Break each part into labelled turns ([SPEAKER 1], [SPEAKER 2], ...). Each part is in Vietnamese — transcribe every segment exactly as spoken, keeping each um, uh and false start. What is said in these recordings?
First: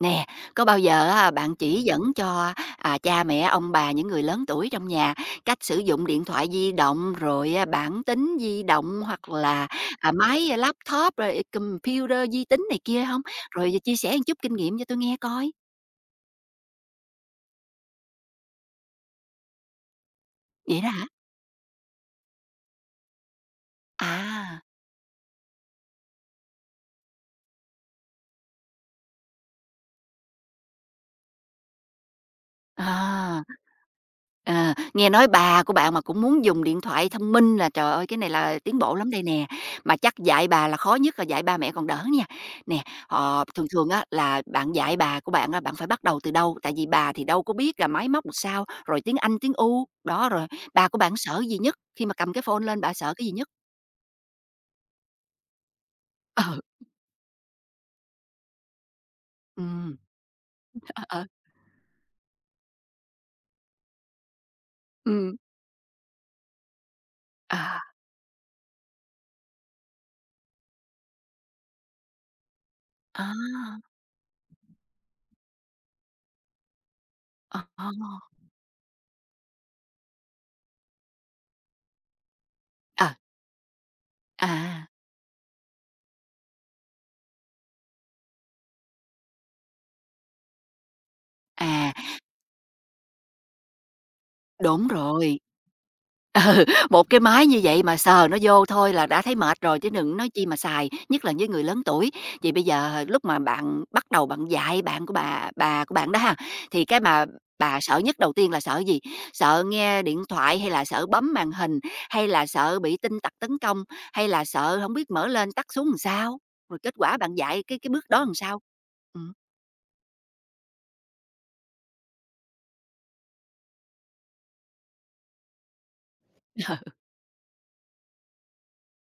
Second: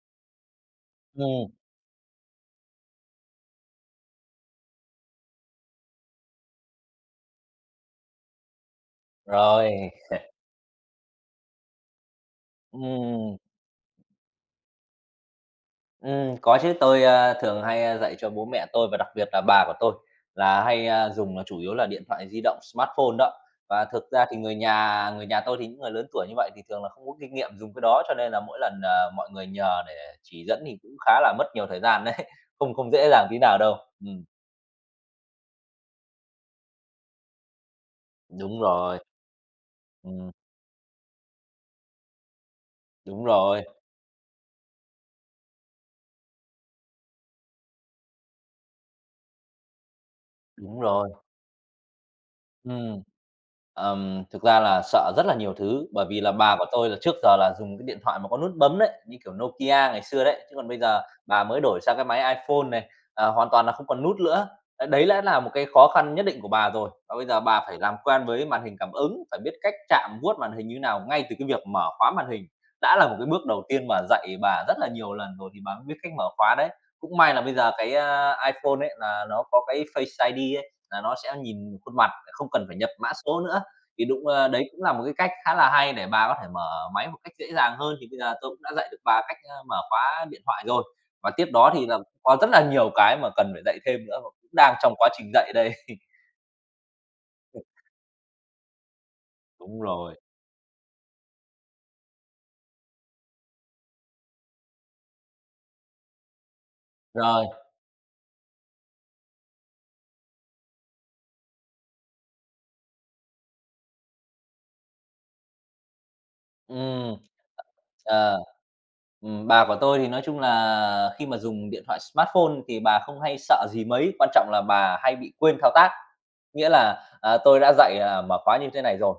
[SPEAKER 1] Nè, có bao giờ á,
[SPEAKER 2] Ừm,
[SPEAKER 1] bạn chỉ dẫn cho, à, cha mẹ, ông bà, những người lớn tuổi trong nhà cách sử dụng điện thoại di động, rồi, a, bảng tính di động hoặc là,
[SPEAKER 2] rồi.
[SPEAKER 1] à, máy à, laptop, rồi à, computer vi tính này kia không?
[SPEAKER 2] ừm,
[SPEAKER 1] Rồi à, chia sẻ một chút kinh nghiệm cho tôi nghe coi.
[SPEAKER 2] ừm, có chứ, tôi, a, thường hay, a, dạy cho bố mẹ tôi và đặc biệt là bà của tôi là
[SPEAKER 1] Vậy
[SPEAKER 2] hay,
[SPEAKER 1] đó hả?
[SPEAKER 2] a, dùng là chủ yếu là điện thoại di động smartphone đó. Và thực ra thì người
[SPEAKER 1] À,
[SPEAKER 2] nhà người nhà tôi thì những người lớn tuổi như vậy thì thường là không có kinh nghiệm dùng cái đó, cho nên là mỗi lần, ờ, mọi người nhờ để chỉ dẫn thì cũng khá là mất nhiều thời gian đấy, không không dễ dàng tí
[SPEAKER 1] à.
[SPEAKER 2] nào đâu. Ừm,
[SPEAKER 1] Ờ, nghe nói bà của bạn mà cũng muốn dùng điện thoại thông minh là, trời ơi, cái này là
[SPEAKER 2] đúng
[SPEAKER 1] tiến bộ
[SPEAKER 2] rồi,
[SPEAKER 1] lắm đây nè, mà chắc
[SPEAKER 2] ừm,
[SPEAKER 1] dạy bà là khó nhất là dạy ba mẹ còn đỡ nha. Nè,
[SPEAKER 2] đúng
[SPEAKER 1] ờ,
[SPEAKER 2] rồi,
[SPEAKER 1] thường thường á là bạn dạy bà của bạn á, bạn phải bắt đầu từ đâu? Tại vì bà thì đâu có biết là máy móc làm sao, rồi tiếng Anh, tiếng U, đó, rồi
[SPEAKER 2] đúng
[SPEAKER 1] bà của
[SPEAKER 2] rồi,
[SPEAKER 1] bạn sợ gì nhất? Khi mà cầm cái phone lên bà
[SPEAKER 2] ừm.
[SPEAKER 1] sợ cái gì nhất?
[SPEAKER 2] Ờm, thực ra là sợ rất là nhiều thứ, bởi vì là bà của tôi là trước giờ là dùng cái điện thoại mà có nút bấm đấy, như kiểu
[SPEAKER 1] Ừ,
[SPEAKER 2] Nokia ngày xưa đấy, chứ còn bây
[SPEAKER 1] ừ.
[SPEAKER 2] giờ
[SPEAKER 1] Ờ, ờ.
[SPEAKER 2] bà mới đổi sang cái máy iPhone này, ờ, hoàn toàn là không còn nút nữa. Đấy, đấy lẽ
[SPEAKER 1] Ừ.
[SPEAKER 2] là một cái khó khăn nhất định của bà rồi, và bây giờ
[SPEAKER 1] Ờ,
[SPEAKER 2] bà phải làm quen với màn hình cảm ứng, phải biết cách chạm vuốt màn hình như nào ngay từ cái việc mở khóa màn hình, đã là một
[SPEAKER 1] ờ.
[SPEAKER 2] cái
[SPEAKER 1] Ừm.
[SPEAKER 2] bước đầu
[SPEAKER 1] À,
[SPEAKER 2] tiên
[SPEAKER 1] à.
[SPEAKER 2] mà dạy bà rất là nhiều lần rồi thì bà mới biết cách mở khóa đấy. Cũng may là bây
[SPEAKER 1] Ờ,
[SPEAKER 2] giờ
[SPEAKER 1] ờ,
[SPEAKER 2] cái, a, iPhone ấy là nó có cái Face ai đi ấy, là nó sẽ nhìn khuôn mặt, không cần phải nhập
[SPEAKER 1] ờ.
[SPEAKER 2] mã số nữa. Thì đúng, a, đấy cũng
[SPEAKER 1] À,
[SPEAKER 2] là một cái cách khá là hay để bà có thể mở máy một cách dễ dàng hơn, thì bây giờ tôi cũng đã dạy được bà cách, a, mở khóa điện thoại rồi. Và tiếp đó thì
[SPEAKER 1] à.
[SPEAKER 2] là có rất là nhiều cái mà cần phải dạy thêm nữa và cũng đang
[SPEAKER 1] Đúng
[SPEAKER 2] trong quá trình
[SPEAKER 1] rồi.
[SPEAKER 2] dạy đây.
[SPEAKER 1] Một cái máy như vậy mà sờ nó vô thôi là đã thấy mệt rồi
[SPEAKER 2] Đúng
[SPEAKER 1] chứ đừng
[SPEAKER 2] rồi.
[SPEAKER 1] nói chi mà xài, nhất là với người lớn tuổi. Vậy bây giờ lúc mà bạn bắt đầu bạn dạy bạn của bà bà của bạn đó ha, thì cái mà
[SPEAKER 2] Rồi,
[SPEAKER 1] bà sợ nhất đầu tiên là sợ gì? Sợ nghe điện thoại hay là sợ bấm màn hình, hay là sợ bị tin tặc tấn công, hay là sợ không biết mở lên tắt xuống làm sao? Rồi kết quả
[SPEAKER 2] ừm.
[SPEAKER 1] bạn dạy cái cái bước đó làm
[SPEAKER 2] Ờ.
[SPEAKER 1] sao? Ừm.
[SPEAKER 2] Ừm, bà của tôi thì nói chung là khi mà dùng điện thoại smartphone thì bà không hay sợ gì mấy, quan trọng là bà hay bị quên thao tác. Nghĩa là, à, tôi đã dạy, à, mở khóa như thế này rồi,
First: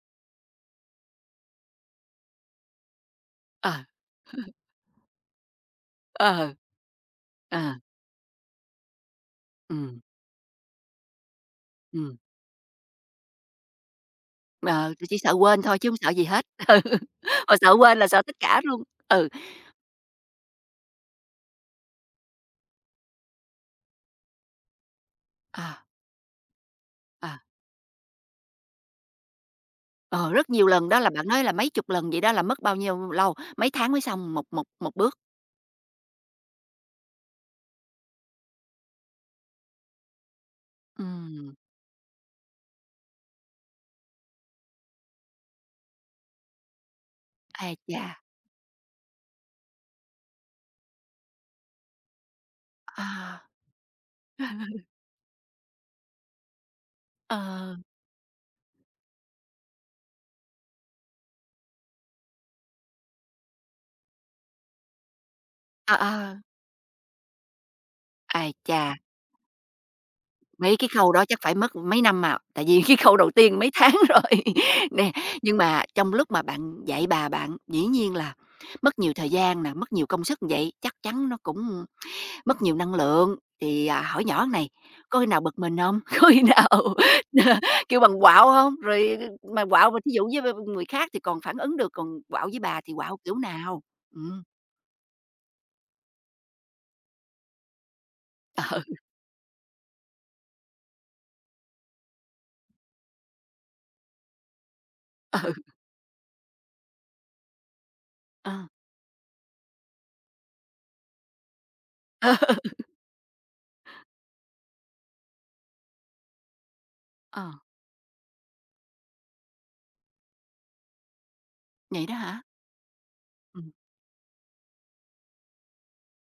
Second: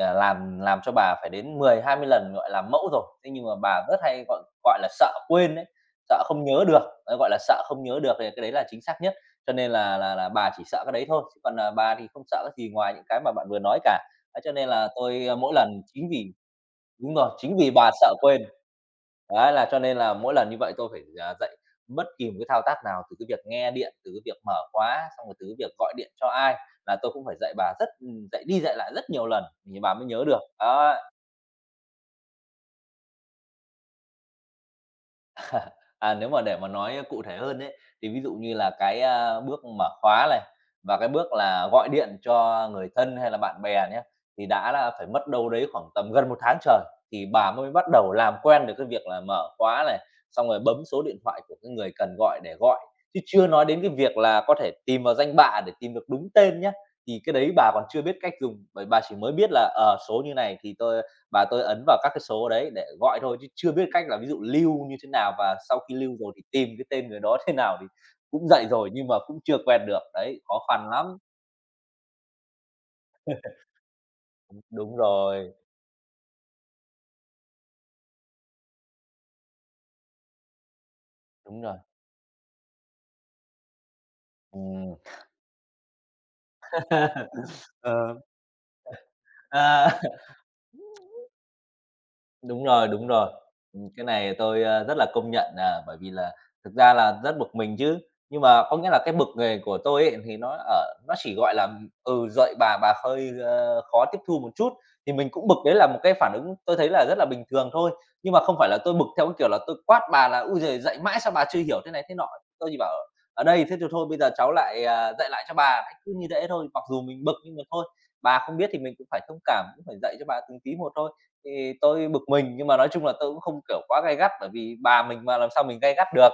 [SPEAKER 2] à, làm làm cho bà phải đến mười hai mươi lần, gọi là, mẫu rồi, thế nhưng mà
[SPEAKER 1] Ờ.
[SPEAKER 2] bà rất hay, gọi gọi là, sợ quên ấy, sợ
[SPEAKER 1] Ờ.
[SPEAKER 2] không
[SPEAKER 1] Ờ.
[SPEAKER 2] nhớ được, đấy, gọi là, sợ
[SPEAKER 1] Ờ.
[SPEAKER 2] không nhớ được thì cái đấy là chính xác nhất. Cho nên là
[SPEAKER 1] Ừm,
[SPEAKER 2] là là bà chỉ sợ cái đấy thôi, chứ còn, à, bà thì
[SPEAKER 1] ừm.
[SPEAKER 2] không sợ cái gì ngoài những cái mà bạn vừa nói cả. Ấy, cho nên là
[SPEAKER 1] Ờ, tui chỉ
[SPEAKER 2] tôi,
[SPEAKER 1] sợ
[SPEAKER 2] a, mỗi
[SPEAKER 1] quên thôi
[SPEAKER 2] lần
[SPEAKER 1] chứ hông
[SPEAKER 2] chính
[SPEAKER 1] sợ gì
[SPEAKER 2] vì
[SPEAKER 1] hết. Ừ,
[SPEAKER 2] Đúng rồi,
[SPEAKER 1] mà
[SPEAKER 2] chính vì
[SPEAKER 1] sợ
[SPEAKER 2] bà
[SPEAKER 1] quên là
[SPEAKER 2] sợ
[SPEAKER 1] sợ tất
[SPEAKER 2] quên.
[SPEAKER 1] cả luôn. Ừ.
[SPEAKER 2] Đấy, là cho nên là mỗi lần như vậy tôi phải, à, dạy bất kỳ một cái thao tác nào, từ cái việc nghe điện, từ cái việc mở khóa, xong rồi từ cái việc
[SPEAKER 1] à,
[SPEAKER 2] gọi điện cho ai là tôi cũng phải
[SPEAKER 1] à,
[SPEAKER 2] dạy bà rất ừ, dạy đi dạy lại rất nhiều lần thì bà mới nhớ
[SPEAKER 1] ờ,
[SPEAKER 2] được.
[SPEAKER 1] Rất nhiều lần
[SPEAKER 2] Đó.
[SPEAKER 1] đó là bạn nói là mấy chục lần vậy đó là mất bao nhiêu lâu? Mấy tháng mới xong một một một bước?
[SPEAKER 2] À, nếu mà để mà nói cụ thể hơn ấy, thì ví dụ như là cái, a, bước mở khóa này, và cái bước
[SPEAKER 1] Ừm,
[SPEAKER 2] là gọi điện cho người thân hay là bạn bè nhé thì đã là phải mất đâu đấy khoảng tầm gần một tháng trời, thì bà mới
[SPEAKER 1] ái
[SPEAKER 2] bắt
[SPEAKER 1] chà.
[SPEAKER 2] đầu làm quen được cái việc là mở khóa này, xong rồi bấm số điện thoại của cái người cần gọi để gọi. Chứ
[SPEAKER 1] à,
[SPEAKER 2] chưa nói đến cái việc là có thể tìm vào danh bạ để tìm được đúng tên nhé thì cái đấy bà
[SPEAKER 1] ờ,
[SPEAKER 2] còn chưa biết cách dùng, bởi bà chỉ mới biết là, ở số như này thì tôi và tôi ấn vào các cái số đấy để gọi thôi chứ chưa biết cách là ví dụ lưu như thế nào và sau
[SPEAKER 1] ờ,
[SPEAKER 2] khi lưu
[SPEAKER 1] ờ,
[SPEAKER 2] rồi thì tìm cái tên người đó thế nào thì cũng
[SPEAKER 1] ái
[SPEAKER 2] dậy rồi
[SPEAKER 1] chà,
[SPEAKER 2] nhưng mà cũng chưa quen được, đấy, khó
[SPEAKER 1] mấy cái
[SPEAKER 2] khăn lắm.
[SPEAKER 1] khâu đó chắc phải mất mấy năm à, tại vì cái khâu đầu tiên mấy tháng rồi.
[SPEAKER 2] Đúng
[SPEAKER 1] Nè,
[SPEAKER 2] rồi,
[SPEAKER 1] nhưng mà trong lúc mà bạn dạy bà bạn, dĩ nhiên là mất nhiều thời gian nè, mất nhiều công sức vậy, chắc chắn nó
[SPEAKER 2] đúng rồi.
[SPEAKER 1] cũng mất nhiều năng lượng, thì, à, hỏi nhỏ này:
[SPEAKER 2] Ừm.
[SPEAKER 1] "Có khi nào bực mình không? Có khi nào, kêu
[SPEAKER 2] Ờ,
[SPEAKER 1] bằng quạo không? Rồi ờ, mà quạo
[SPEAKER 2] à.
[SPEAKER 1] mà thí dụ với người khác thì còn phản ứng được, còn quạo với
[SPEAKER 2] Đúng
[SPEAKER 1] bà
[SPEAKER 2] rồi,
[SPEAKER 1] thì
[SPEAKER 2] đúng
[SPEAKER 1] quạo
[SPEAKER 2] rồi.
[SPEAKER 1] kiểu nào?
[SPEAKER 2] Ừm, cái này
[SPEAKER 1] Ừm.
[SPEAKER 2] tôi, a, rất là công nhận, à, bởi vì là thực ra là rất bực mình chứ. Nhưng mà có
[SPEAKER 1] Ừ,
[SPEAKER 2] nghĩa là cái bực nghề của tôi ấy, thì nó ở nó chỉ, gọi là, ừ, "Dậy bà bà hơi, ơ, khó tiếp thu một chút." Thì mình
[SPEAKER 1] ừ.
[SPEAKER 2] cũng bực, đấy là một cái phản ứng tôi thấy là rất là bình thường thôi. Nhưng mà
[SPEAKER 1] Ờ.
[SPEAKER 2] không phải là tôi bực theo cái kiểu là tôi quát bà là ui giời, dạy mãi sao bà chưa hiểu?" thế này thế nọ. Tôi chỉ bảo: "Ở đây, thế thì thôi bây giờ cháu lại, à, dạy lại cho bà." Đấy, cứ như thế thôi, mặc dù mình bực
[SPEAKER 1] ờ,
[SPEAKER 2] nhưng mà thôi, bà không biết thì mình cũng phải thông cảm, cũng phải dạy cho bà từng tí một thôi. Thì
[SPEAKER 1] Vậy
[SPEAKER 2] tôi
[SPEAKER 1] đó
[SPEAKER 2] bực
[SPEAKER 1] hả?
[SPEAKER 2] mình, nhưng mà nói chung là tôi cũng không,
[SPEAKER 1] Ừm.
[SPEAKER 2] kiểu, quá gay gắt, bởi vì bà mình mà làm sao mình gay gắt được.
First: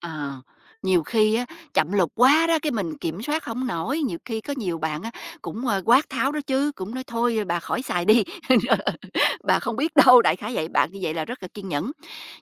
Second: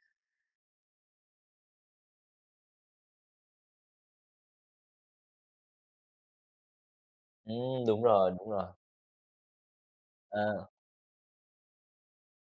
[SPEAKER 1] ờ, Nhiều khi á, chậm lục quá đó, cái mình kiểm soát không nổi, nhiều khi có nhiều bạn á cũng, ờ, quát tháo đó chứ, cũng nói: "Thôi bà khỏi
[SPEAKER 2] Ừm, đúng
[SPEAKER 1] xài đi,
[SPEAKER 2] rồi, đúng rồi.
[SPEAKER 1] bà không biết đâu." Đại khái vậy,
[SPEAKER 2] À,
[SPEAKER 1] bạn như vậy là rất là kiên nhẫn.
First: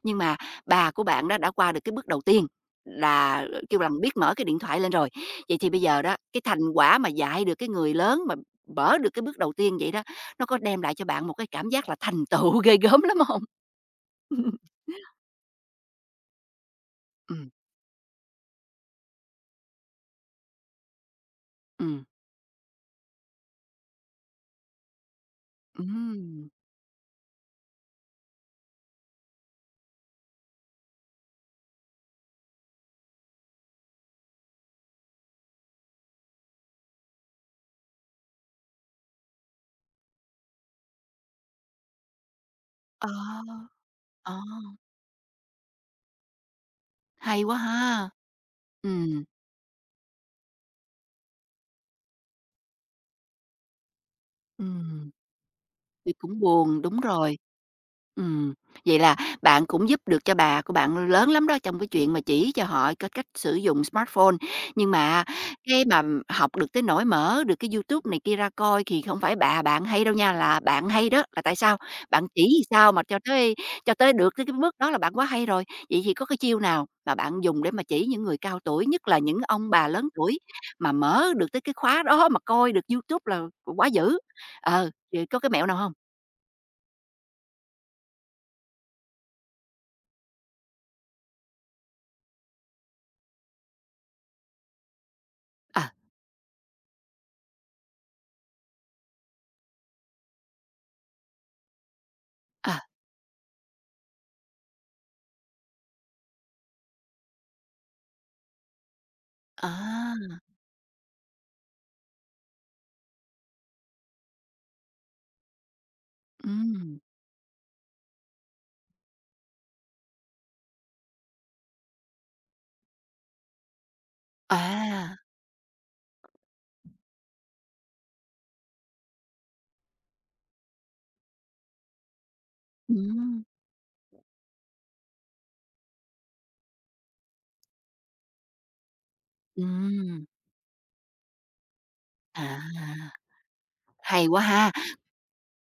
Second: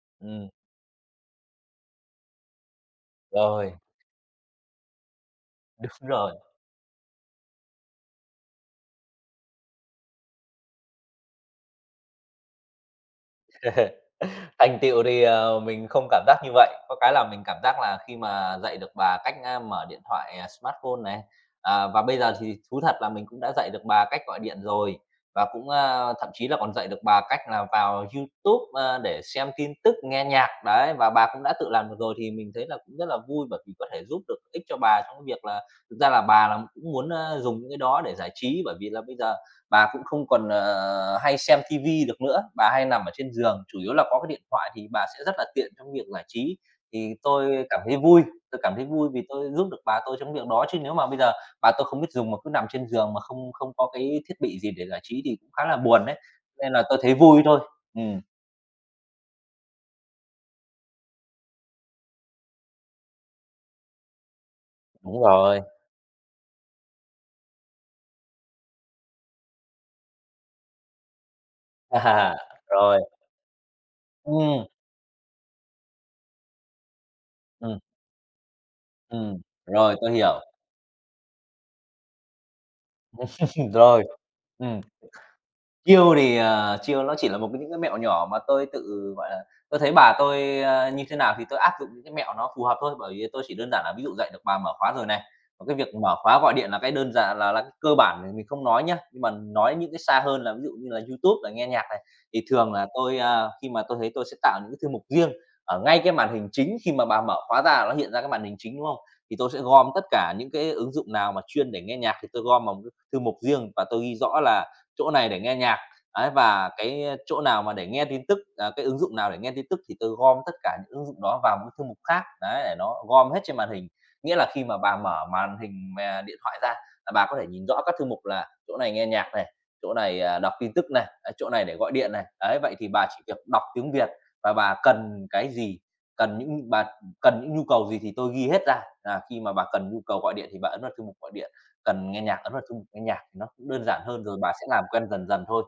[SPEAKER 1] Nhưng mà
[SPEAKER 2] ừm,
[SPEAKER 1] bà của bạn đó đã qua được cái bước đầu tiên là, ờ,
[SPEAKER 2] rồi,
[SPEAKER 1] kêu bằng, biết mở cái điện thoại lên rồi. Vậy thì bây giờ
[SPEAKER 2] đúng
[SPEAKER 1] đó,
[SPEAKER 2] rồi.
[SPEAKER 1] cái thành quả mà dạy được cái người lớn mà mở được cái bước đầu tiên vậy đó, nó có đem lại cho bạn một cái cảm giác là thành tựu ghê gớm lắm không?
[SPEAKER 2] Thành tựu thì, ờ, mình không cảm giác như vậy, có cái là mình
[SPEAKER 1] Ừ,
[SPEAKER 2] cảm giác là khi mà dạy được bà cách, a, mở điện thoại, à, smartphone này, à, và
[SPEAKER 1] ừ,
[SPEAKER 2] bây giờ thì thú thật là mình cũng đã dạy được bà cách gọi điện rồi, và cũng, a, thậm chí
[SPEAKER 1] ừ.
[SPEAKER 2] là còn dạy được bà cách là vào YouTube, a, để xem tin tức, nghe nhạc, đấy, và bà cũng đã tự làm được rồi thì mình thấy là cũng rất là vui bởi vì có thể giúp được ích cho bà trong cái việc là thực ra là bà là cũng muốn, a, dùng những cái đó để giải trí bởi vì là bây giờ bà cũng không còn, ờ, hay xem ti được nữa, bà hay nằm
[SPEAKER 1] Ờ,
[SPEAKER 2] ở trên giường, chủ yếu là có cái
[SPEAKER 1] ờ,
[SPEAKER 2] điện thoại thì bà sẽ rất là tiện trong việc giải trí. Thì
[SPEAKER 1] hay quá
[SPEAKER 2] tôi cảm thấy
[SPEAKER 1] ha!
[SPEAKER 2] vui, tôi cảm thấy vui vì
[SPEAKER 1] Ừ,
[SPEAKER 2] tôi giúp được bà tôi trong việc đó, chứ nếu mà bây giờ bà tôi không biết dùng mà cứ nằm trên giường mà không không có cái thiết bị
[SPEAKER 1] ừ,
[SPEAKER 2] gì để giải trí thì cũng khá là buồn
[SPEAKER 1] thì
[SPEAKER 2] đấy,
[SPEAKER 1] cũng
[SPEAKER 2] nên
[SPEAKER 1] buồn,
[SPEAKER 2] là tôi
[SPEAKER 1] đúng
[SPEAKER 2] thấy
[SPEAKER 1] rồi.
[SPEAKER 2] vui thôi. Ừm,
[SPEAKER 1] Ừm, vậy là bạn cũng giúp được cho bà của bạn lớn lắm đó, trong cái chuyện mà chỉ cho họ cái cách sử dụng smartphone. Nhưng
[SPEAKER 2] đúng
[SPEAKER 1] mà
[SPEAKER 2] rồi.
[SPEAKER 1] cái mà m- học được tới nỗi mở được cái YouTube này kia ra coi thì không phải bà bạn hay đâu nha, là bạn hay đó. Là tại sao? Bạn
[SPEAKER 2] À,
[SPEAKER 1] chỉ làm sao
[SPEAKER 2] rồi.
[SPEAKER 1] mà cho tới cho tới được tới cái
[SPEAKER 2] Ừm,
[SPEAKER 1] bước đó là bạn quá hay rồi. Vậy thì có cái chiêu nào mà bạn dùng để
[SPEAKER 2] ừm,
[SPEAKER 1] mà chỉ những người cao tuổi, nhất là
[SPEAKER 2] ừm,
[SPEAKER 1] những ông bà
[SPEAKER 2] rồi,
[SPEAKER 1] lớn
[SPEAKER 2] tôi
[SPEAKER 1] tuổi
[SPEAKER 2] hiểu.
[SPEAKER 1] mà mở được tới cái khóa đó mà coi được YouTube là quá
[SPEAKER 2] Rồi,
[SPEAKER 1] dữ.
[SPEAKER 2] ừm.
[SPEAKER 1] Ờ, thì có cái mẹo nào không?
[SPEAKER 2] Chiêu thì, ờ, chill nó chỉ là một cái những cái mẹo nhỏ mà tôi tự, gọi là, tôi thấy bà tôi, a, như thế nào thì tôi áp dụng những cái mẹo nó phù hợp thôi, bởi vì tôi chỉ đơn giản là ví dụ dạy được bà mở khóa rồi này, còn cái
[SPEAKER 1] Ờ,
[SPEAKER 2] việc mở khóa gọi điện là cái đơn giản là là cái cơ bản thì mình không nói nhá, nhưng mà nói những cái xa hơn là ví dụ như là YouTube là nghe nhạc này, thì thường
[SPEAKER 1] ờ,
[SPEAKER 2] là tôi, a, khi mà tôi thấy tôi sẽ tạo những cái thư mục riêng ở ngay cái màn hình chính khi mà bà mở khóa ra là nó hiện ra cái màn hình chính, đúng không? Thì tôi sẽ gom tất
[SPEAKER 1] à.
[SPEAKER 2] cả những cái ứng dụng nào mà chuyên để nghe nhạc thì tôi gom vào một cái thư mục riêng và tôi ghi rõ là chỗ này để nghe nhạc, ấy, và
[SPEAKER 1] Ừm,
[SPEAKER 2] cái chỗ nào mà để nghe tin tức, à, cái ứng dụng nào để nghe tin tức thì tôi gom tất cả những ứng dụng đó vào một cái thư mục khác, đấy, để nó gom hết trên màn hình. Nghĩa là khi mà bà
[SPEAKER 1] à.
[SPEAKER 2] mở màn hình mà điện thoại ra là bà có thể nhìn rõ các thư mục là chỗ này nghe nhạc này, chỗ này, à, đọc tin tức này, à, chỗ này để gọi điện này. Đấy, vậy thì bà chỉ việc
[SPEAKER 1] Ừm,
[SPEAKER 2] đọc tiếng Việt và bà cần cái gì, cần những bà cần những nhu cầu gì thì tôi ghi hết ra, là khi mà bà cần nhu cầu
[SPEAKER 1] ừm.
[SPEAKER 2] gọi điện thì bà ấn vào thư mục gọi điện cần nghe nhạc,
[SPEAKER 1] À,
[SPEAKER 2] ấn vào chung nghe nhạc thì nó cũng đơn giản hơn
[SPEAKER 1] hay
[SPEAKER 2] rồi
[SPEAKER 1] quá
[SPEAKER 2] bà sẽ
[SPEAKER 1] ha!
[SPEAKER 2] làm quen dần dần thôi.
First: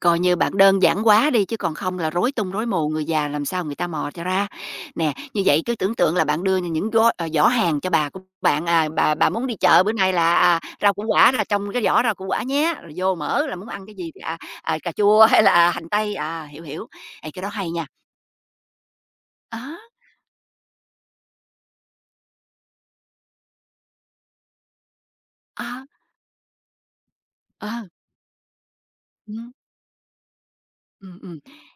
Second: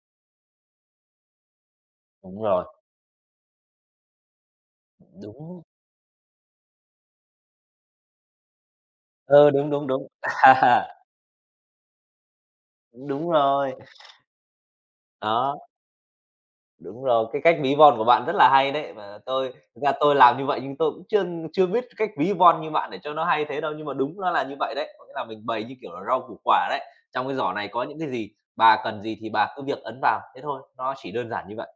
[SPEAKER 1] Coi như bạn đơn giản quá đi chứ còn không là rối
[SPEAKER 2] Đúng
[SPEAKER 1] tung
[SPEAKER 2] rồi,
[SPEAKER 1] rối mù, người già làm sao người ta mò cho ra. Nè, như vậy
[SPEAKER 2] đúng
[SPEAKER 1] cứ tưởng tượng là bạn đưa những gói ờ, giỏ hàng cho bà của bạn, à, bà bà muốn
[SPEAKER 2] ừ,
[SPEAKER 1] đi
[SPEAKER 2] đúng,
[SPEAKER 1] chợ
[SPEAKER 2] đúng,
[SPEAKER 1] bữa
[SPEAKER 2] đúng.
[SPEAKER 1] nay là, à,
[SPEAKER 2] À,
[SPEAKER 1] rau củ quả là trong cái giỏ rau củ quả nhé, rồi vô
[SPEAKER 2] đúng
[SPEAKER 1] mở là muốn
[SPEAKER 2] rồi,
[SPEAKER 1] ăn cái gì thì, à, à, cà chua hay
[SPEAKER 2] đó,
[SPEAKER 1] là hành tây, à, hiểu, hiểu.
[SPEAKER 2] đúng rồi,
[SPEAKER 1] Ê, cái
[SPEAKER 2] cái
[SPEAKER 1] đó
[SPEAKER 2] cách
[SPEAKER 1] hay
[SPEAKER 2] ví
[SPEAKER 1] nha.
[SPEAKER 2] von của bạn rất là hay đấy, mà tôi
[SPEAKER 1] Á.
[SPEAKER 2] thực ra tôi làm như vậy nhưng tôi cũng chưa chưa biết cách ví von như bạn để cho nó hay thế đâu, nhưng mà đúng nó là như vậy đấy, có nghĩa là mình bày
[SPEAKER 1] Ờ,
[SPEAKER 2] như kiểu là rau củ quả đấy, trong cái giỏ này
[SPEAKER 1] ờ.
[SPEAKER 2] có những cái gì, bà cần gì thì bà
[SPEAKER 1] Ừm,
[SPEAKER 2] cứ việc ấn vào, thế thôi, nó chỉ
[SPEAKER 1] ừm,
[SPEAKER 2] đơn
[SPEAKER 1] ừm.
[SPEAKER 2] giản như vậy.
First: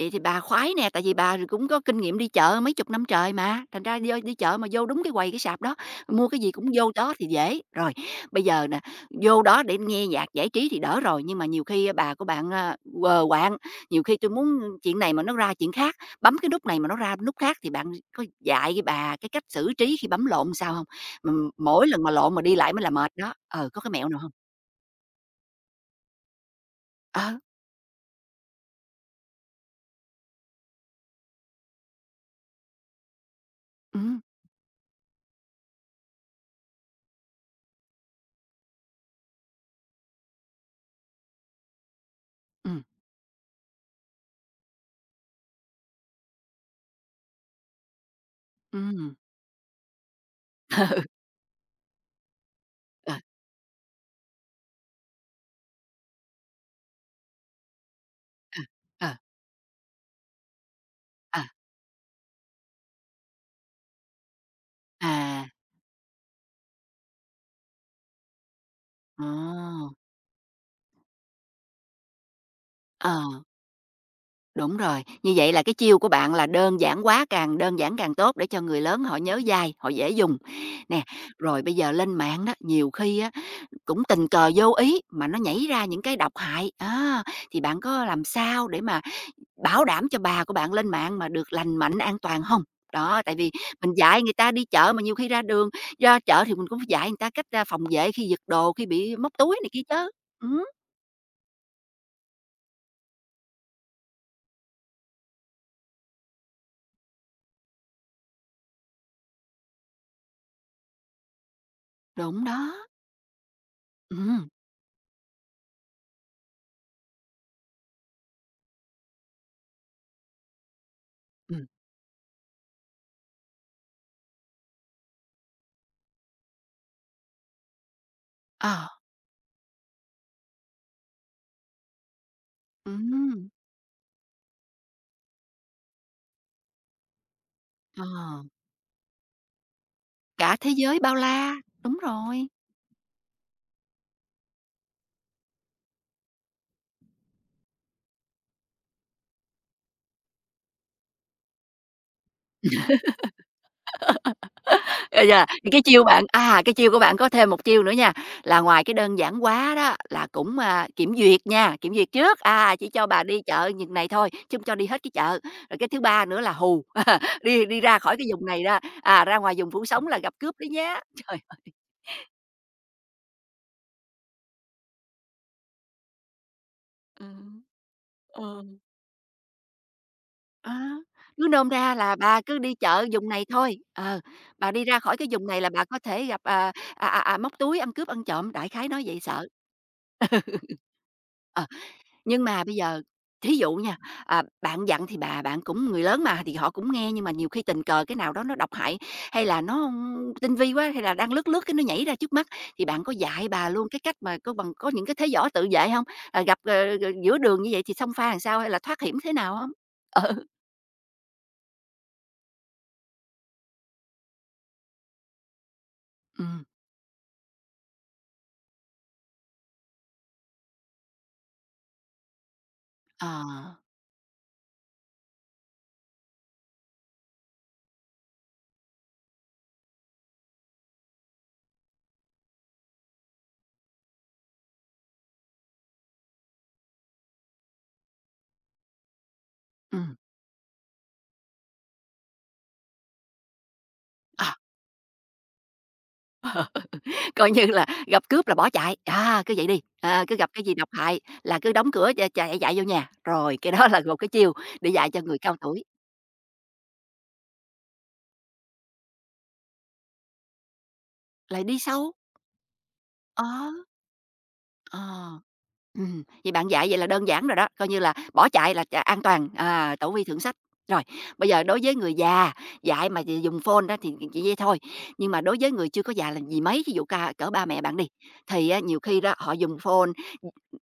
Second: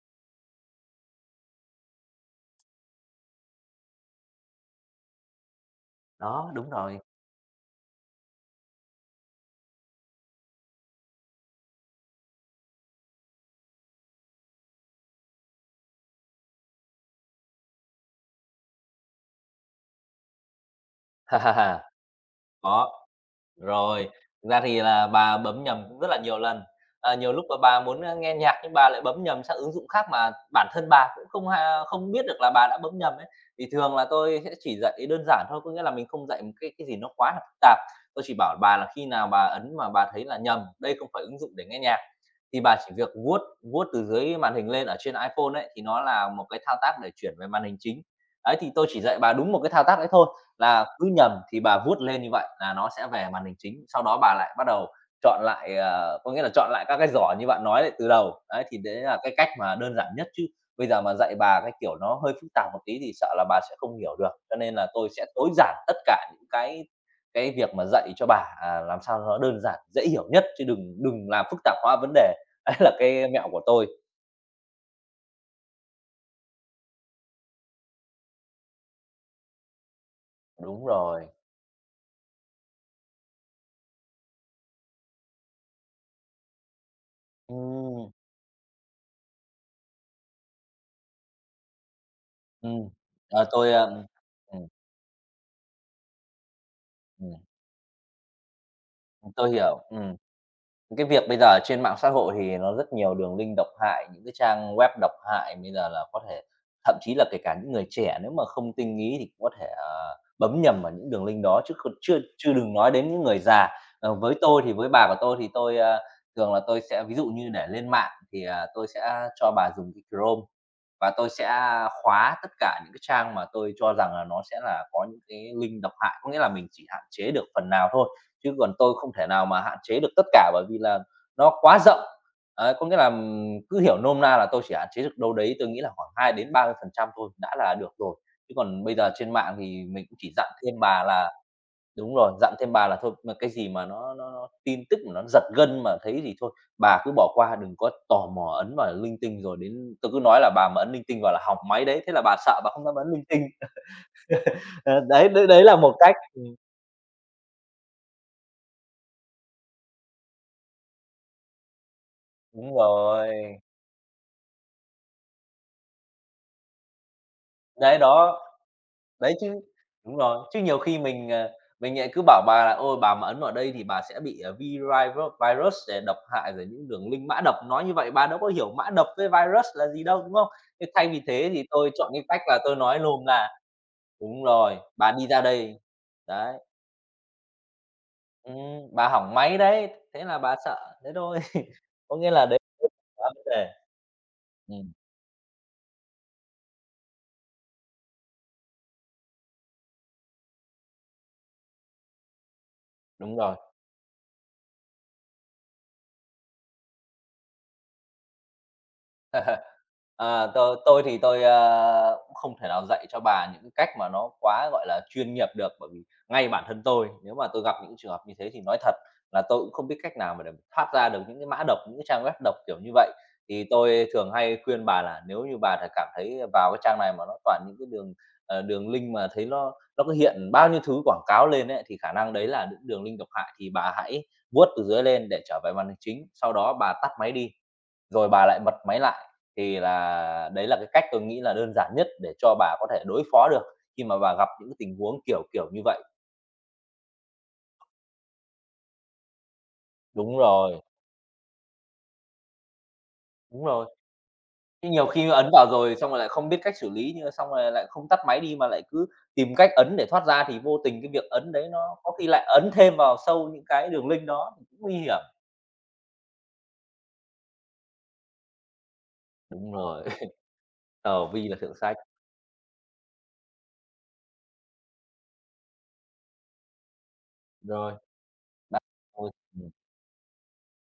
[SPEAKER 1] Vậy thì bà khoái nè, tại vì bà cũng có kinh nghiệm đi chợ mấy chục năm trời mà, thành ra vô đi chợ mà vô đúng cái quầy, cái sạp đó, mua cái
[SPEAKER 2] Đó,
[SPEAKER 1] gì cũng
[SPEAKER 2] đúng
[SPEAKER 1] vô
[SPEAKER 2] rồi.
[SPEAKER 1] đó thì dễ. Rồi, bây giờ nè, vô đó để nghe nhạc giải trí thì đỡ rồi, nhưng mà nhiều khi bà của bạn, a, quờ quạng, nhiều khi tôi muốn chuyện này mà nó ra chuyện khác, bấm cái nút này mà nó ra nút khác thì bạn có dạy cái bà cái cách xử trí khi bấm lộn sao không? Ừm, mỗi lần mà lộn mà đi lại mới là
[SPEAKER 2] Đó.
[SPEAKER 1] mệt đó. Ờ, có cái
[SPEAKER 2] Rồi,
[SPEAKER 1] mẹo nào không?
[SPEAKER 2] thực ra thì là bà bấm nhầm cũng rất là nhiều lần. Ờ, nhiều
[SPEAKER 1] Ờ,
[SPEAKER 2] lúc mà bà muốn, a, nghe nhạc nhưng bà lại bấm nhầm sang ứng dụng khác mà bản thân bà cũng không ha không biết được là bà đã bấm nhầm ấy. Thì thường
[SPEAKER 1] ừ,
[SPEAKER 2] là tôi sẽ chỉ dạy đơn giản thôi, có nghĩa là mình không dạy một cái cái gì nó quá là phức tạp. Tôi chỉ bảo bà là khi nào bà ấn mà bà thấy là nhầm, đây không phải ứng dụng để nghe nhạc, thì bà
[SPEAKER 1] ừ,
[SPEAKER 2] chỉ việc vuốt vuốt từ dưới màn hình lên ở trên iPhone ấy, thì nó là một cái thao tác để chuyển về màn hình chính. Đấy, thì tôi chỉ
[SPEAKER 1] ừm.
[SPEAKER 2] dạy bà đúng một cái thao tác đấy thôi. Là cứ nhầm thì bà vuốt lên như vậy là nó sẽ
[SPEAKER 1] Ờ,
[SPEAKER 2] về màn hình chính, sau đó bà lại bắt đầu chọn lại, ờ, có nghĩa là chọn lại các cái giỏ như bạn nói lại từ đầu. Đấy, thì đấy
[SPEAKER 1] ờ,
[SPEAKER 2] là cái cách mà đơn giản nhất, chứ bây giờ mà dạy
[SPEAKER 1] ờ, ờ,
[SPEAKER 2] bà cái kiểu nó hơi phức tạp một tí thì sợ là bà sẽ không hiểu được. Cho nên là tôi sẽ
[SPEAKER 1] à.
[SPEAKER 2] tối giản tất cả những cái cái việc mà dạy cho bà, à, làm sao
[SPEAKER 1] Ờ,
[SPEAKER 2] nó đơn giản, dễ hiểu nhất chứ đừng đừng làm phức tạp hóa vấn đề. Đấy là
[SPEAKER 1] ờ,
[SPEAKER 2] cái mẹo của tôi.
[SPEAKER 1] đúng rồi. Như vậy là cái chiêu của bạn là đơn giản quá, càng đơn giản càng tốt để cho người lớn họ nhớ dai, họ dễ dùng.
[SPEAKER 2] Đúng
[SPEAKER 1] Nè,
[SPEAKER 2] rồi.
[SPEAKER 1] rồi bây giờ lên mạng đó, nhiều khi á, cũng tình cờ vô ý mà nó nhảy ra những cái độc hại. À, thì bạn có
[SPEAKER 2] Ừm,
[SPEAKER 1] làm sao để mà bảo đảm cho bà của bạn lên mạng mà được lành mạnh, an toàn không?
[SPEAKER 2] ừm.
[SPEAKER 1] Đó, tại
[SPEAKER 2] Ờ,
[SPEAKER 1] vì
[SPEAKER 2] tôi,
[SPEAKER 1] mình
[SPEAKER 2] ờm
[SPEAKER 1] dạy người ta đi
[SPEAKER 2] ừm,
[SPEAKER 1] chợ mà nhiều khi ra đường, ra chợ thì mình cũng phải dạy người ta cách ra phòng vệ khi giật đồ, khi bị
[SPEAKER 2] ừm,
[SPEAKER 1] móc
[SPEAKER 2] tôi
[SPEAKER 1] túi này
[SPEAKER 2] hiểu,
[SPEAKER 1] kia chứ?
[SPEAKER 2] ừm.
[SPEAKER 1] Ừm,
[SPEAKER 2] Cái việc bây giờ trên mạng xã hội thì nó rất nhiều đường link độc hại, những cái trang web độc hại, bây giờ là có thể thậm chí là kể cả những người trẻ nếu mà không tinh ý thì cũng có thể, ờ, bấm nhầm vào những đường link đó chứ còn chưa
[SPEAKER 1] đúng
[SPEAKER 2] chưa đừng
[SPEAKER 1] đó.
[SPEAKER 2] nói đến những người già. Ờ, với
[SPEAKER 1] Ừm,
[SPEAKER 2] tôi thì với bà của tôi thì tôi, a, thường là tôi sẽ ví dụ như để lên mạng thì, à, tôi sẽ cho bà dùng cái Chrome và tôi sẽ
[SPEAKER 1] ừm,
[SPEAKER 2] khóa tất cả những cái trang mà tôi cho rằng là nó sẽ là có những cái link độc hại, có nghĩa là mình chỉ hạn chế được phần nào thôi chứ còn
[SPEAKER 1] ờ.
[SPEAKER 2] tôi không thể nào mà hạn chế được tất cả bởi vì là nó quá rộng. Ấy, có nghĩa là,
[SPEAKER 1] Ừm.
[SPEAKER 2] ừm, cứ hiểu nôm na là tôi chỉ hạn chế được đâu đấy, tôi nghĩ là khoảng hai đến ba mươi phần trăm thôi đã là được
[SPEAKER 1] ờ,
[SPEAKER 2] rồi. Chứ còn bây giờ trên mạng thì mình cũng chỉ dặn
[SPEAKER 1] Cả thế
[SPEAKER 2] thêm
[SPEAKER 1] giới
[SPEAKER 2] bà
[SPEAKER 1] bao
[SPEAKER 2] là
[SPEAKER 1] la, đúng
[SPEAKER 2] đúng rồi,
[SPEAKER 1] rồi.
[SPEAKER 2] dặn thêm bà là thôi mà cái gì mà nó nó nó tin tức mà nó giật gân mà thấy thì thôi, bà cứ bỏ qua đừng có tò mò ấn vào linh tinh rồi đến tôi cứ nói là bà mà ấn linh tinh vào là hỏng máy đấy, thế là bà sợ bà không dám ấn linh tinh. Ờ,
[SPEAKER 1] Ờ,
[SPEAKER 2] đấy,
[SPEAKER 1] yeah,
[SPEAKER 2] đấy đấy
[SPEAKER 1] thì
[SPEAKER 2] là
[SPEAKER 1] cái
[SPEAKER 2] một
[SPEAKER 1] chiêu
[SPEAKER 2] cách.
[SPEAKER 1] bạn
[SPEAKER 2] Ừm,
[SPEAKER 1] à, cái chiêu của bạn có thêm một chiêu nữa nha, là ngoài cái đơn giản hóa đó là cũng, à, kiểm duyệt nha, kiểm duyệt trước,
[SPEAKER 2] đúng
[SPEAKER 1] à, chỉ cho bà
[SPEAKER 2] rồi.
[SPEAKER 1] đi chợ vần này thôi, chứ hông cho đi hết cái chợ. Rồi cái thứ ba nữa là hù, đi đi
[SPEAKER 2] Đấy,
[SPEAKER 1] ra khỏi cái
[SPEAKER 2] đó.
[SPEAKER 1] vùng này ra, à,
[SPEAKER 2] Đấy
[SPEAKER 1] ra ngoài
[SPEAKER 2] chứ
[SPEAKER 1] vùng phủ sóng
[SPEAKER 2] đúng
[SPEAKER 1] là gặp
[SPEAKER 2] rồi,
[SPEAKER 1] cướp
[SPEAKER 2] chứ
[SPEAKER 1] đấy
[SPEAKER 2] nhiều khi
[SPEAKER 1] nhé.
[SPEAKER 2] mình,
[SPEAKER 1] Trời
[SPEAKER 2] ờ,
[SPEAKER 1] ơi!
[SPEAKER 2] mình lại cứ bảo bà là "Ôi, bà mà ấn vào đây thì bà sẽ bị, ờ, vi virus để độc hại rồi những đường link mã độc."
[SPEAKER 1] Ừm,
[SPEAKER 2] Nói như vậy bà đâu có
[SPEAKER 1] ờ.
[SPEAKER 2] hiểu mã độc với virus là gì đâu, đúng không?
[SPEAKER 1] Ờ,
[SPEAKER 2] Thế thay vì
[SPEAKER 1] Cứ
[SPEAKER 2] thế thì
[SPEAKER 1] nôm
[SPEAKER 2] tôi
[SPEAKER 1] ra
[SPEAKER 2] chọn
[SPEAKER 1] là
[SPEAKER 2] cái cách
[SPEAKER 1] bà cứ
[SPEAKER 2] là
[SPEAKER 1] đi
[SPEAKER 2] tôi nói
[SPEAKER 1] chợ
[SPEAKER 2] lùm
[SPEAKER 1] vùng này
[SPEAKER 2] là
[SPEAKER 1] thôi. ờ,
[SPEAKER 2] "Đúng
[SPEAKER 1] bà
[SPEAKER 2] rồi,
[SPEAKER 1] đi ra
[SPEAKER 2] bà
[SPEAKER 1] khỏi
[SPEAKER 2] đi
[SPEAKER 1] cái
[SPEAKER 2] ra
[SPEAKER 1] vùng này là
[SPEAKER 2] đây."
[SPEAKER 1] bà có thể gặp,
[SPEAKER 2] Đấy,
[SPEAKER 1] à, à, à, à, móc túi, ăn cướp, ăn trộm, đại khái
[SPEAKER 2] ừm,
[SPEAKER 1] nói
[SPEAKER 2] "Bà
[SPEAKER 1] vậy
[SPEAKER 2] hỏng
[SPEAKER 1] sợ.
[SPEAKER 2] máy đấy." Thế là bà sợ, thế thôi.
[SPEAKER 1] Ờ,
[SPEAKER 2] Có nghĩa
[SPEAKER 1] nhưng
[SPEAKER 2] là đấy
[SPEAKER 1] mà bây giờ
[SPEAKER 2] quá vấn
[SPEAKER 1] thí
[SPEAKER 2] đề.
[SPEAKER 1] dụ nha, à, bạn
[SPEAKER 2] Ừm,
[SPEAKER 1] dặn thì bà bạn cũng người lớn mà, thì họ cũng nghe, nhưng mà nhiều khi tình cờ cái nào đó nó độc hại, hay là nó, tinh vi quá, hay là đang lướt lướt cái nó nhảy ra trước mắt, thì bạn có
[SPEAKER 2] đúng
[SPEAKER 1] dạy
[SPEAKER 2] rồi.
[SPEAKER 1] bà luôn cái cách mà có bằng có những cái thế võ tự vệ không? Ờ, gặp, ờ, ờ, giữa đường như vậy thì xông pha làm sao, hay là thoát hiểm thế nào hông? Ừ.
[SPEAKER 2] Ờ, tôi tôi thì tôi, ơ, cũng không thể nào dạy cho bà những cái cách mà nó quá, gọi là, chuyên nghiệp được, bởi vì ngay bản thân tôi, nếu mà tôi gặp những trường hợp như thế thì nói thật là tôi cũng không biết cách nào mà để thoát ra được những cái mã độc, những cái trang web độc kiểu như vậy.
[SPEAKER 1] Ờ.
[SPEAKER 2] Thì tôi thường hay khuyên bà là nếu như bà th cảm thấy vào cái trang này mà nó toàn những cái đường, ờ, đường link mà thấy nó nó cứ hiện bao nhiêu thứ quảng cáo lên ấy, thì khả năng đấy là những đường link độc hại thì bà hãy vuốt từ dưới lên để trở về màn hình chính, sau đó bà tắt máy đi. Rồi bà lại bật máy lại, thì
[SPEAKER 1] Ừm.
[SPEAKER 2] là đấy là cái cách tôi nghĩ là đơn giản nhất để cho bà có thể đối phó được khi mà bà gặp
[SPEAKER 1] à,
[SPEAKER 2] những cái tình huống kiểu kiểu như vậy.
[SPEAKER 1] Coi như là gặp cướp là bỏ chạy, à, cứ vậy đi, à, cứ
[SPEAKER 2] Đúng
[SPEAKER 1] gặp cái gì
[SPEAKER 2] rồi,
[SPEAKER 1] độc hại là cứ đóng cửa chạy chạy chạy vô nhà, rồi
[SPEAKER 2] đúng
[SPEAKER 1] cái
[SPEAKER 2] rồi.
[SPEAKER 1] đó là một cái chiêu để
[SPEAKER 2] Chứ nhiều
[SPEAKER 1] dạy cho
[SPEAKER 2] khi
[SPEAKER 1] người
[SPEAKER 2] ấn
[SPEAKER 1] cao
[SPEAKER 2] vào
[SPEAKER 1] tuổi,
[SPEAKER 2] rồi xong rồi lại không biết cách xử lý, nhưng mà xong rồi lại không tắt máy đi mà lại cứ tìm cách ấn để thoát ra thì vô tình cái việc ấn
[SPEAKER 1] lại
[SPEAKER 2] đấy
[SPEAKER 1] đi
[SPEAKER 2] nó có
[SPEAKER 1] sâu.
[SPEAKER 2] khi lại ấn thêm vào
[SPEAKER 1] Ờ,
[SPEAKER 2] sâu những cái đường link đó thì cũng nguy
[SPEAKER 1] ờ.
[SPEAKER 2] hiểm.
[SPEAKER 1] Ừm, vậy bạn dạy vậy là đơn giản rồi đó, coi như là bỏ chạy là ch an toàn,
[SPEAKER 2] Đúng
[SPEAKER 1] à,
[SPEAKER 2] rồi,
[SPEAKER 1] tử vi thượng sách. Rồi,
[SPEAKER 2] tờ vi
[SPEAKER 1] bây
[SPEAKER 2] là
[SPEAKER 1] giờ
[SPEAKER 2] thượng
[SPEAKER 1] đối với
[SPEAKER 2] sách.
[SPEAKER 1] người già, dạy mà d dùng phone đó thì chỉ vậy thôi, nhưng mà đối với người chưa có già là gì mấy, ví dụ ca cỡ ba mẹ
[SPEAKER 2] Rồi,
[SPEAKER 1] bạn đi, thì á nhiều khi
[SPEAKER 2] ôi,
[SPEAKER 1] đó họ
[SPEAKER 2] ừ
[SPEAKER 1] dùng phone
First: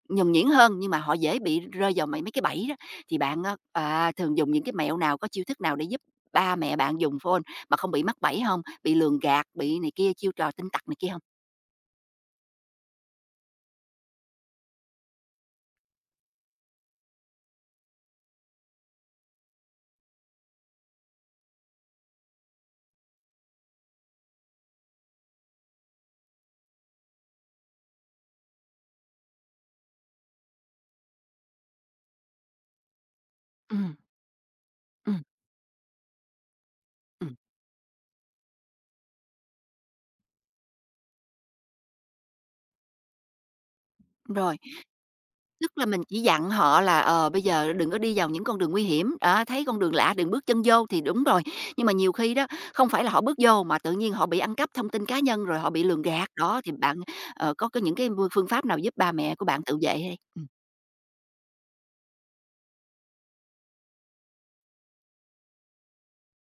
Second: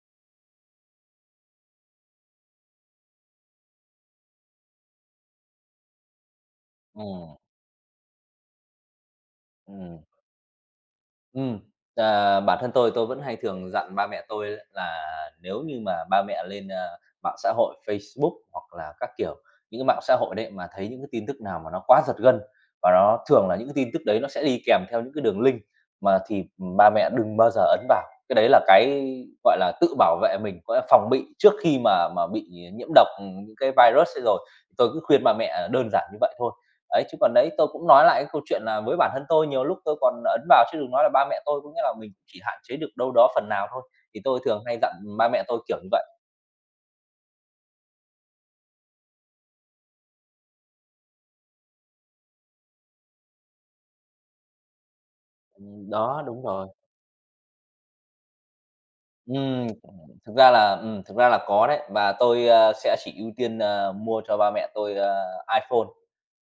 [SPEAKER 1] nhuần nhuyễn hơn, nhưng mà họ dễ bị rơi vào mấy mấy cái bẫy đó, thì bạn á, à, thường dùng những cái mẹo nào, có chiêu thức nào để giúp ba mẹ bạn dùng
[SPEAKER 2] ừm,
[SPEAKER 1] phone mà không bị mắc bẫy không? Bị lường gạt, bị này
[SPEAKER 2] ừm.
[SPEAKER 1] kia, chiêu trò tinh tặc này kia không?
[SPEAKER 2] Ừm, ờ, Bản thân tôi, tôi vẫn hay thường dặn ba mẹ tôi ấy là nếu như mà ba mẹ lên, a, mạng xã hội Facebook hoặc là các kiểu, những cái mạng xã hội đấy mà thấy những cái tin tức nào mà nó quá giật gân và nó thường là những cái tin tức đấy nó sẽ đi kèm theo những cái đường link mà thì, ba mẹ đừng bao giờ ấn vào. Cái đấy là cái, gọi là, tự bảo vệ mình, gọi là, phòng bị trước khi mà mà bị nhiễm độc, những cái
[SPEAKER 1] Ừm,
[SPEAKER 2] virus ấy rồi. Tôi cứ
[SPEAKER 1] ừm.
[SPEAKER 2] khuyên ba mẹ đơn giản như vậy thôi. Đấy, chứ
[SPEAKER 1] Ừm,
[SPEAKER 2] còn đấy, tôi cũng nói lại cái câu chuyện là với bản thân tôi nhiều lúc tôi còn ấn vào chứ đừng nói là ba mẹ tôi, có nghĩa là mình chỉ hạn chế được đâu đó phần nào thôi, thì tôi
[SPEAKER 1] rồi.
[SPEAKER 2] thường hay dặn ba mẹ tôi
[SPEAKER 1] Tức
[SPEAKER 2] kiểu
[SPEAKER 1] là
[SPEAKER 2] như
[SPEAKER 1] mình
[SPEAKER 2] vậy.
[SPEAKER 1] chỉ dặn họ là, ờ, bây giờ đừng có đi vào những con đường nguy hiểm, đó, thấy con đường lạ đừng bước chân vô thì đúng rồi. Nhưng mà nhiều khi đó, không phải là họ bước vô mà tự nhiên họ bị ăn cắp thông tin cá nhân, rồi họ bị
[SPEAKER 2] Ừm,
[SPEAKER 1] lường
[SPEAKER 2] đó,
[SPEAKER 1] gạt,
[SPEAKER 2] đúng
[SPEAKER 1] đó,
[SPEAKER 2] rồi.
[SPEAKER 1] thì bạn, ờ, có có những cái phương phương pháp nào giúp ba mẹ của bạn
[SPEAKER 2] Ừm,
[SPEAKER 1] tự vệ hay?
[SPEAKER 2] thực
[SPEAKER 1] Ừm.
[SPEAKER 2] ra là, ừm, thực ra là có đấy, và tôi, ơ, sẽ chỉ ưu tiên, ờ, mua cho ba mẹ tôi, ơ, iPhone.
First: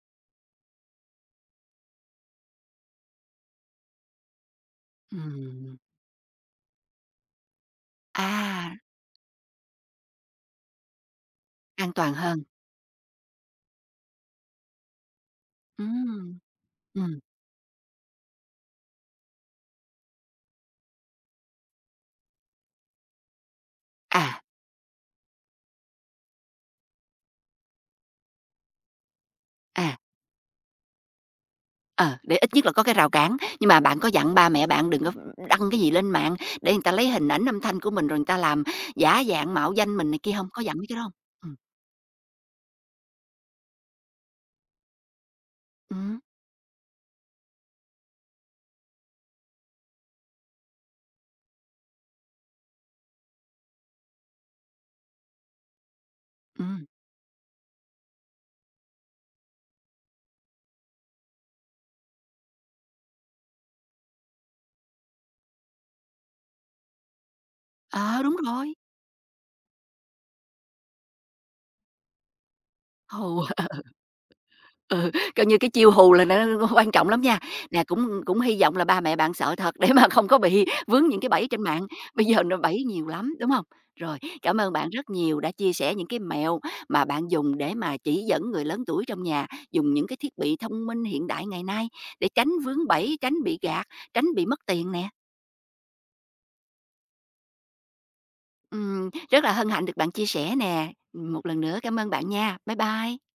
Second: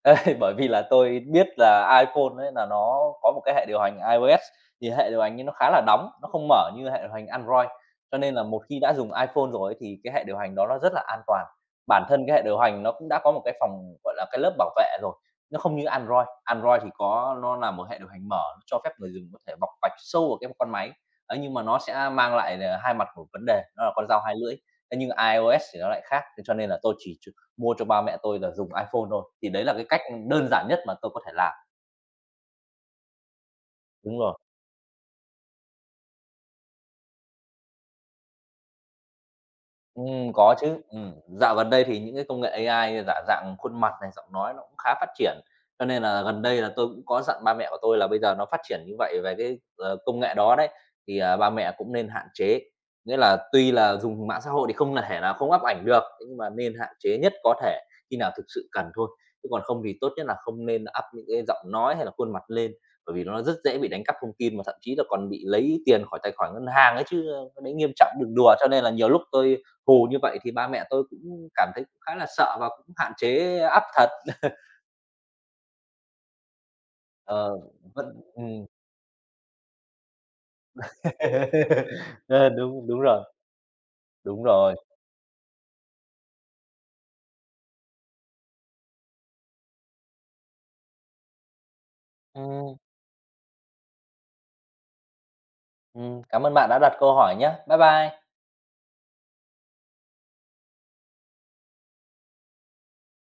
[SPEAKER 2] Đấy, bởi vì là tôi biết là iPhone ấy là nó có một cái hệ điều hành iOS, thì hệ điều hành ấy nó khá
[SPEAKER 1] Ừm.
[SPEAKER 2] là đóng, nó không mở như hệ điều hành Android. Cho nên là một
[SPEAKER 1] À,
[SPEAKER 2] khi đã dùng iPhone rồi ấy, thì cái hệ điều hành đó nó rất là an toàn.
[SPEAKER 1] an
[SPEAKER 2] Bản
[SPEAKER 1] toàn
[SPEAKER 2] thân cái
[SPEAKER 1] hơn.
[SPEAKER 2] hệ điều hành nó cũng đã có một cái phòng, gọi là, cái lớp bảo vệ rồi, nó không như Android.
[SPEAKER 1] Ừm,
[SPEAKER 2] Android thì
[SPEAKER 1] ừm.
[SPEAKER 2] có nó là một hệ điều hành mở, cho phép người dùng có thể bọc vạch sâu vào cái con máy. Ấy, nhưng mà nó sẽ mang lại là hai mặt của vấn đề, nó là con dao hai
[SPEAKER 1] À,
[SPEAKER 2] lưỡi. Thế nhưng iOS thì nó lại khác, thế cho nên là tôi chỉ ch mua cho ba mẹ tôi là dùng iPhone thôi, thì đấy là cái
[SPEAKER 1] à.
[SPEAKER 2] cách đơn giản nhất mà tôi có thể làm.
[SPEAKER 1] ờ, để ít nhất là có cái rào cản. Nhưng mà bạn có
[SPEAKER 2] Đúng
[SPEAKER 1] dặn
[SPEAKER 2] rồi.
[SPEAKER 1] ba mẹ bạn đừng có đăng cái gì lên mạng để người ta lấy hình ảnh, âm thanh của mình rồi người ta làm giả dạng mạo danh mình này kia
[SPEAKER 2] Ừm,
[SPEAKER 1] không?
[SPEAKER 2] có
[SPEAKER 1] Có
[SPEAKER 2] chứ.
[SPEAKER 1] dặn mấy cái đó không?
[SPEAKER 2] Ừm, dạo gần đây thì những cái công nghệ a i như giả dạng khuôn mặt này, giọng nói nó cũng khá phát triển, cho nên
[SPEAKER 1] Ừm,
[SPEAKER 2] là gần đây là tôi cũng có dặn ba mẹ của tôi là bây giờ nó phát triển như vậy về cái, ờ, công nghệ đó đấy, thì, à, ba mẹ cũng nên hạn chế. Nghĩa là tuy là dùng mạng xã hội thì không thể nào không up ảnh được, thế nhưng mà nên
[SPEAKER 1] ừm.
[SPEAKER 2] hạn chế nhất có thể, khi nào thực sự cần thôi, chứ còn không thì tốt nhất là không nên up những cái giọng nói hay là khuôn mặt lên, bởi vì nó rất dễ bị đánh cắp thông tin, mà thậm chí là còn bị lấy tiền khỏi tài khoản ngân hàng ấy chứ, ờ, cái đấy nghiêm trọng,
[SPEAKER 1] Ờ,
[SPEAKER 2] đừng
[SPEAKER 1] đúng
[SPEAKER 2] đùa. Cho
[SPEAKER 1] rồi.
[SPEAKER 2] nên là nhiều lúc tôi cù như vậy thì ba mẹ tôi cũng cảm thấy cũng khá là sợ và cũng hạn
[SPEAKER 1] Hù.
[SPEAKER 2] chế áp thật.
[SPEAKER 1] ừ, Coi như cái chiêu hù là nó quan trọng lắm nha.
[SPEAKER 2] Ờ,
[SPEAKER 1] Nè, cũng
[SPEAKER 2] vẫn
[SPEAKER 1] cũng hy
[SPEAKER 2] ừm.
[SPEAKER 1] vọng là ba mẹ bạn sợ thật để mà không có bị vướng những cái bẫy trên mạng, bây giờ
[SPEAKER 2] Ờ,
[SPEAKER 1] nó bẫy
[SPEAKER 2] đúng, đúng
[SPEAKER 1] nhiều
[SPEAKER 2] rồi,
[SPEAKER 1] lắm, đúng hông? Rồi,
[SPEAKER 2] đúng
[SPEAKER 1] cảm ơn
[SPEAKER 2] rồi.
[SPEAKER 1] bạn rất nhiều đã chia sẻ những cái mẹo mà bạn dùng để mà chỉ dẫn người lớn tuổi trong nhà dùng những cái thiết bị thông minh hiện đại ngày nay để tránh
[SPEAKER 2] Ừm,
[SPEAKER 1] vướng bẫy, tránh bị gạt, tránh bị mất tiền nè.
[SPEAKER 2] ừm, Cảm ơn bạn đã đặt câu hỏi nhé. Bye bye.
[SPEAKER 1] Ừm, rất là hân hạnh được bạn chia sẻ nè. Một lần nữa cảm ơn bạn nha. Bye bye.